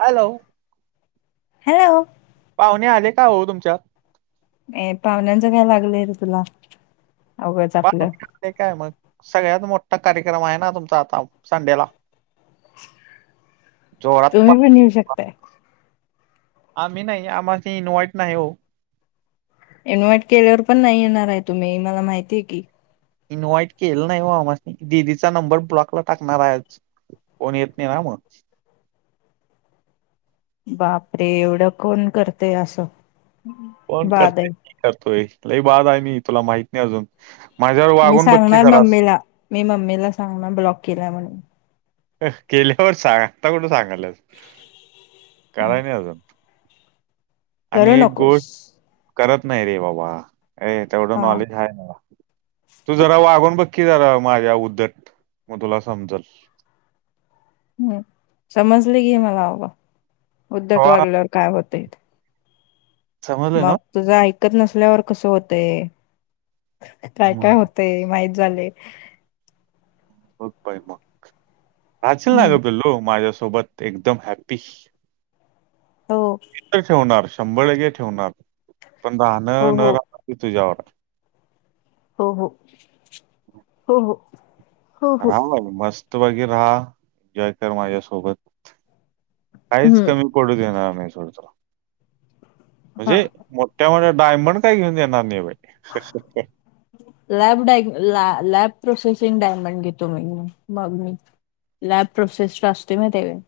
Hello. Hello. पाहुणे आले का हो तुमच्यात ए पाहुण्यांचं काय लागलंय रे तुला उगाच आपलं ते काय मग सगळ्यात मोठा कार्यक्रम आहे ना तुमचा आता संडेला. जोरात पा तुम्ही पण येऊ शकताय. आम्ही नाही आम्हाशी इन्व्हाइट नाही हो. इन्व्हाइट केल्यावर पण नाही येणार आहे तुम्ही मला माहितीय की इन्व्हाइट केलं नाही वो आमासनी दिदीचा नंबर ब्लॉकला टाकणार आहे आज कोण येत नाही ना मग बापरे एवढं कोण करतेय असं. कोण बाद करते आहे मी करतोय लई बाद आहे मी तुला माहित नाही अजून माझ्यावर मी वागून बघ की सांगणार जरास मम्मीला मी मम्मीला सांगणार ब्लॉक केलाय म्हणून केल्यावर सांग आता कुठं सांगालस कराय नाही अजून आणि करू एक नकोस गोष्ट करत नाही रे बाबा र तेवढं हा नॉलेज आहे मला तू जरा वागून बघकी जरा माझ्या उद्दत मग तुला समजल. हम्म समजले गी मला बाबा उद्धट हा वागल्यावर काय होतय. समजलं ना मग तुझं ऐकत नसल्यावर कसं होतंय काय काय होत. मग ते माहित झालय. मग बाय मग राशील ना हम्म ग पिल्लू माझ्यासोबत एकदम हॅप्पी. हो ठेवणार शंभरे टक्के ठेवणार पण राहण हो न हो राहण ति तुजावर हो हो. हो हो. हो हो राहा बा. मस्तपैकी राहा एन्जॉय कर माझ्यासोबत काहीच हम्म कमी पडू देणार नाही सोड तुला हा म्हणजे मो त्यामुळे डायमंड काय घेऊन येणार नाही बाई ह. लॅब डाय लॅब प्रोसेसिंग डायमंड घेतो म मग मी लॅब प्रोसेसट असतोय माय त्याय काय.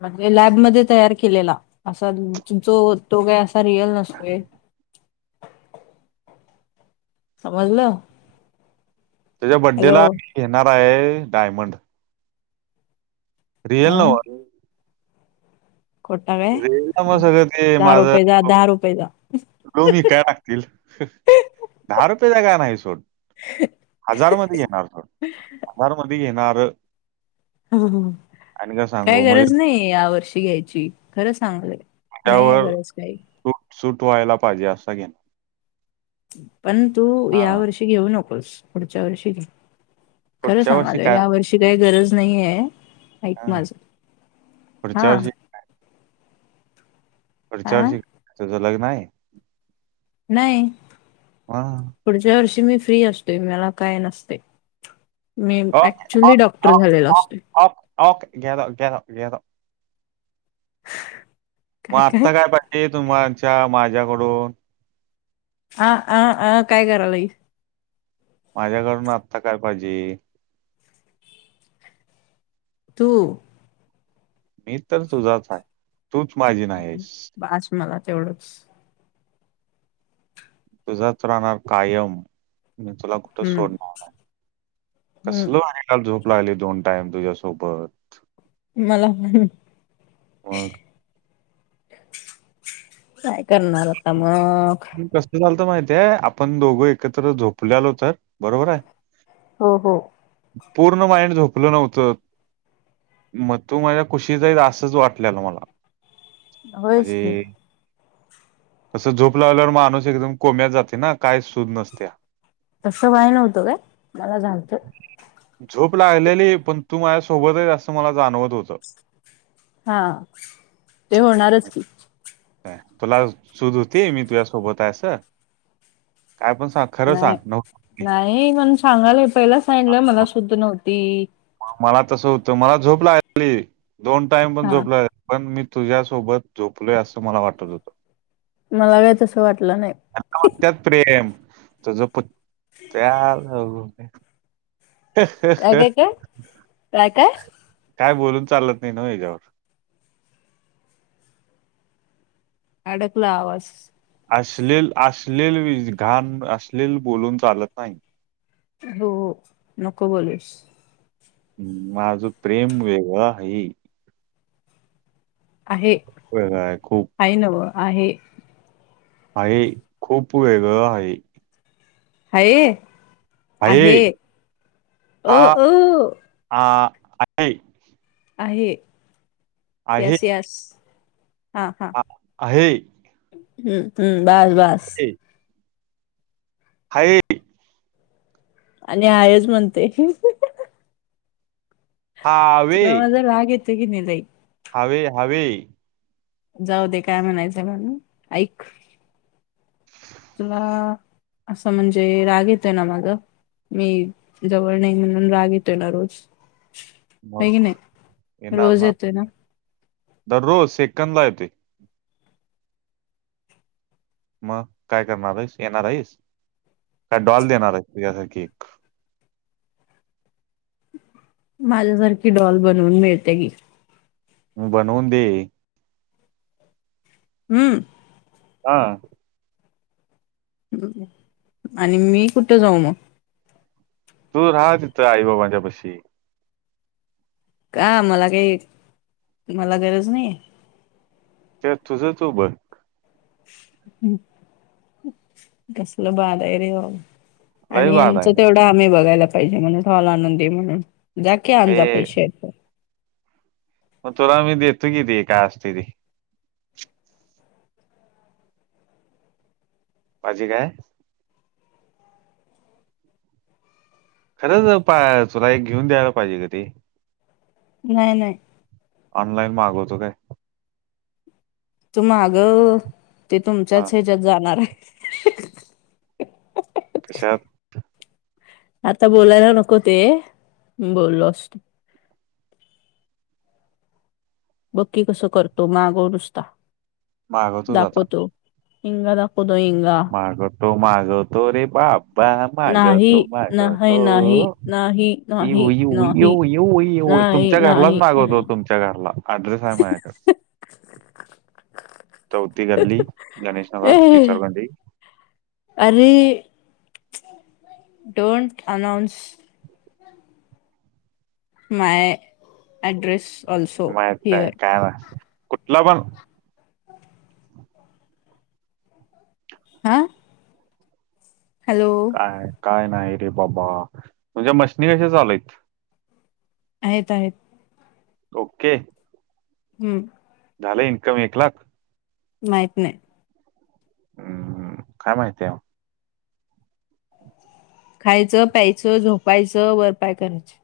म्हणजे लॅबमध्ये तयार केलेला असा जो तो काय असा रिअल नसतोय. समजलं. तुझ्या बड्डे हॅलो ला मी घेणारय आहे डायमंड हा रियल नव ग. खोटा काय रे ना मग सगळं ते दहा माझ रुपयेचा दहा रुपयेचा लो मी काय लागतील दहा रुपयेचा काय नाही सोड. हजार मधे घेणार थोडं हजार मध्ये घेणार. ह. आणि काय सांगू म्हणजे गरज नाही या वर्षी घ्यायची खरं सांगायलोय. त्यावर सुूट सुट व्हायला पाहिजे असा घेण. पण तू या हां. वर्षी घेऊ नकोस पुढच्या वर्षी घे. खरं पुढच्या वर्षी सांगालोय, काय या वर्षी काही गरज नाहीये. ऐक हां. माझं, पुढच्या हा. वर्षी पुढच्या हा वर्षी, तुझं लग्न आहे? नाही हा पुढच्या वर्षी मी फ्री असतोय, मला काय नसतय. मी ऍक्च्युली डॉक्टर झालेलो असतोय. ओक ओक, घ्या जावा, घ्या जावा, घ्या जावा. मग आत्ता काय पाहिजे तुमच्या माझ्याकडून? अ, आ, अ काय करालाईस? माझ्याकडून आत्ता काय पाहिजे? तू. मी तर तुझाच आहे. तूच माझी नाही आहेस. बास मला तेवढंच. तुझाच राहणार कायम. मी तुला कुठ हम्म सोडणार आहे, कसल हम्म आहे काल झोप लागली दोन टाईम तुझ्यासोबत मला पण मग काय करणार आता मग कसं झालंत माहितीय? आपण दोघं एकत्र झोपलेलो तर बरोबर आहे हो हो. पूर्ण माइंड झोपलं नव्हतं मग तू माझ्या खुशीत हाईस असंच वाटलेलं मला. होयचं की. तसं झोप लागल्यावर माणूस एकदम कोम्यात जातोय ना काही सूध नसत्या. तसं व्हाय नव्हतं काय? मला झालत. झोप लागलेली, पण तू माझ्यासोबतच असं मला जाणवत होतं. हा, ते होणारच म्हणजे की. तुला सुध होती मी तुझ्या सोबत आहे अस? काय पण सांग खरं नाही, सांग नव्हती नाही म्हणून सांगालंय पहिलाच मला शुद्ध नव्हती. मला तसं होतं, मला झोपलाली दोन टाइम पण हा झोपला पण मी तुझ्यासोबत झोपलोय असं मला वाटत होतं. मला काय तसं वाटलं नाही. हेला म्हणत्यात प्रेम, तुझत [unintelligible] काय काय काय [unintelligible] काय काय काय बोलून चालत नाही ना याच्यावर. अडकला आवाज. अश्लील अश्लील घाण बोलून चालत नाही. हो, नको बोलूस. हम्! माझं प्रेम वेगळ आहे. आहे, वेगळं आहे खूप हाय नव आहे. आहे, खूप वेगळं आहे. हाये, आहे, अ हा अ. आ आ आहे, आहे यस यस, हा हा. आ- आहे आहे हम्म हम्म बस बस हा आणि आयच म्हणते हावे चला म्र लागे त गीनलंई हावी हावी जाऊ दे काय म्हणायचं म्हणून ऐक तुला असं म्हणजे राग येत आहे ना मग मी जवळ नाही म्हणून राग येतोय ना रोज बगी मग नाही रोज येतो ना दररोज सेकंदला येते मग काय करणार आहेस येणार आहेस काय डॉल देणार आहेस तुझ केक माझ्यासारखी डॉल बनवून मिळते की बनव दे हम्म हा आणि मी कुठे जाऊ मग तू राह तिथं आई बाबांच्या पशी का मला काही मला गरज नाही ते तुझंच उभं कस लबा दय रे लई आणि बाद यांचं आहे तेवढा आम्ही बघायला पाहिजे म्हणून हॉल आनंदी म्हणून जा की आणजा ए पैश मग तुला आ मी देतो किती का असते ती भाजी काय खरंच तुला एक घेऊन द्यायला पाहिजे क तेी नाही नाही ऑनलाईन मागवतो काय तू मागं ते हा तुमच्याच ह्याच्यात जाणार आहे तच्याा आता बोलायला नको ते बोललो असत बक्की कसं करतो मागो नुसता मागवतोच आता दाखवतो हिंगा दाकूदो हिंग मागवतो मागवतो रे बाबा मागवतो नाही नाही मागवतो नाही नाही येऊ नाही येऊ नाही येऊ येऊ येऊ नाही तुमच्या घरलाच नाही मागवत नाही. तुम रला अड्रसहा मा चौथ गल्ली गणेश ए नगर इशरगंडी अरे डोंट अनौनस मा अॲड्रेस माहितय काय ना कुठलं पण हा हॅलो काय नाही रे बाबा तुमच्या्या मशीनी कशा चालयत आहेत आहेत ओके हम्म झालं इन्कम एक लाख माहीत नाही. हम हम. काय महिती ये मग? खायचं, प्यायचं, झोपायचं, वरपाय करायचे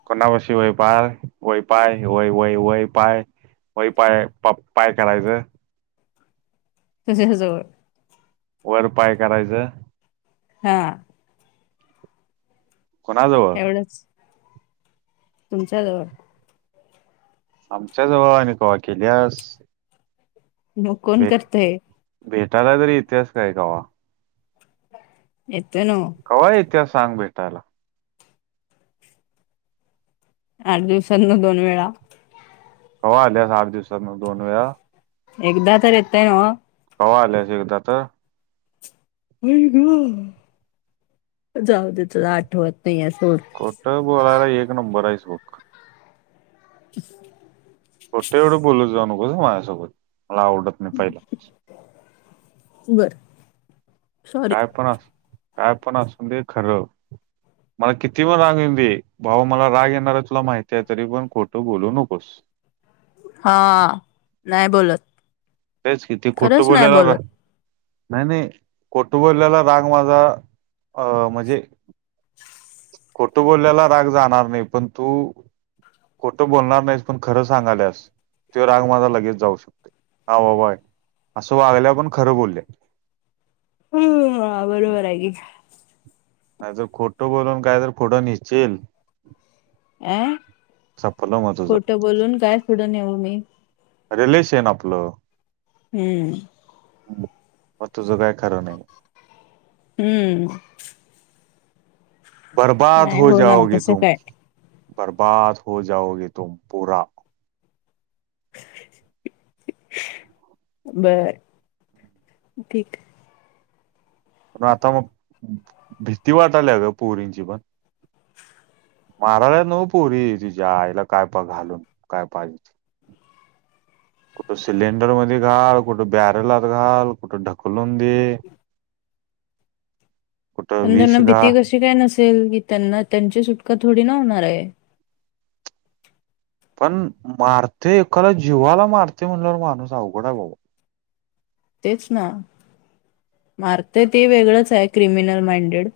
[unintelligible] वय पाय प पाय करायच तेज हे जवळ वर पाय करायचं. हा. कोणा जावळ? तुमच्याजवळ आमच्या जवळ आणि कवा केल्यास? मग कोण भेट करतय? भेटायला तरी इत्यास काय कवा? येतोय नव. कवा येत्यास सांग मला? आठ दिवसातन दोन वेळा कवा आल्यास आठ दिवसात मग दोन वेळा? एकदा तर येतय नव? कवा आल्यास एकदा तर? हम हम. जाऊद तूला आठवत नाही आहे सोड. खोठं बोलायला एक नंबर आहेस बग [inaudible] खोटं एवढ बोलत जाऊ नकोस ह माझ्यासोबत मला आवडत नाही पहिला बरं काय पण अस, काय पण असून दे खर मला किती पण राग येउदे. भाऊ मला राग येणार आहे तुला माहिती आहे. तरी पण खोटं बोलू नकोस. हा. नाही बोलत. तेच किती खोटं खरंच नाही बोलायला बोलत. नाही नाही, खोटं बोललेला राग माझा अ म्हणजे खोटं बोकलेला राग जाणार नाही, पण तू खोठं बोलणार नाहीस पण खरं सांगाल्यास तो राग माझा लगेच जाऊ शकतोय. हा बाबा, असं वागल्या पण खरं बोलल्या हम बरोबर हाय की. नाही तर खोट बोलून काय तर फूड नेशील [unintelligible] संपलं मग तुझं खोटं बोलून काय फूड नेऊ मी? रिलेशन आपल. हम्म. म तुझं काय खरं नाही. हम्म. बरबाद नाही हो होणार जाओगे तसं तुम, काय बरबाद हो जाओगे तुम पुरा. बर, ठीक ये. आता मग, भीती वाटल्या ग पोरींची पण मारायला नव पोरी तीज्या आईला काय पा घालून काय पायजे ते कुठं सिलेंडर मध्ये घाल, कुठं बॅरलत घाल, कुठं ढक्क कुलंदी पण ज्यांना भीती कशी काय नसेल? की त्यांना त्यांची सुटका थोडी ना होणार आहे पण मारते खरं जीवाला मारते म्हणल्यावर माणूस अवघडाय बाबा तेच ना मारते ते वेगळंच आहे क्रिमिनल माइंडेड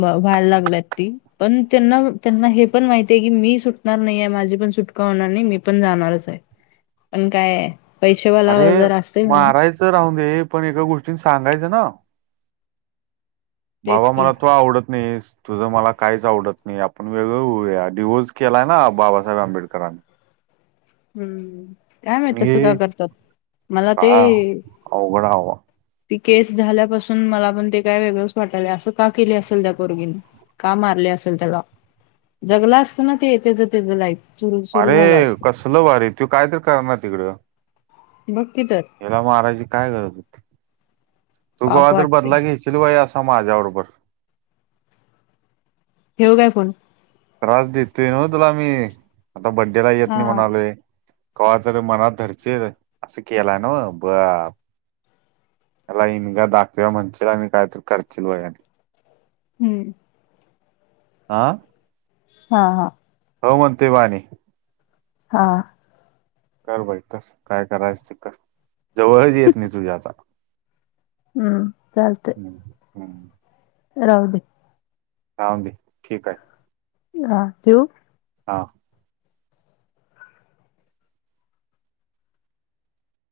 व्हायला लागलात ती पण त्यांना त्यांना हे पण माहिती आहे की मी सुटणार नाही आहे माझी पण सुटका होणार नाही मी पण जाणारच आहे. पण काय पैसेवाला जर असेल ना? त्याचं राहू दे, पण एका गोष्टीं सांगायचं ना‌. तेच बाबा की मला तो आवडत नाहीस तुझं मला काहीच आवडत नाही आपण वेगळं होऊया, डिव्होर्स केलाय ना बाबासाहेब आंबेडकरांनी हम्म, काय माहीत पण तसं का हे करतात मला ते काय अवघड हवा ती केस झाल्यापासून मला पण ते काय वेगळंच वाटायल असं का केले असेल त्या पोरगीनं? का मारली असेल त्याला? जगला असताना ते त्यांच त्यांच लाईफ सुरू सुरू झालं अरे! असतं. कसलं भारी तू काय तरी करणार तिकडं बग की तर याला मरायची काय गरज होती. तू कवा पाप तर वाटतय बदला घ्यायची [unintelligible] माझ्या बरोबर ठेऊ काय फोन? त्रास देतोय न्हव तुला आम्ही, आता बड्डेला येत हा नाही म्हणालोय कवा तर मनात धरशील, असं केलाय न्हव बरं ह्याला इंगा दाखऊया म्हणशील आणि काय तरी करशील बघा हम्म हा हा हा हो म्हणतोय ब आणि हा कर बाई कर काय करायचं, ते कर जवळच येत नाही तुझ्या आता हम्म चालतय हम्म हम्म राहू दे राहुंदे, ठीकय हा ठेऊ? हा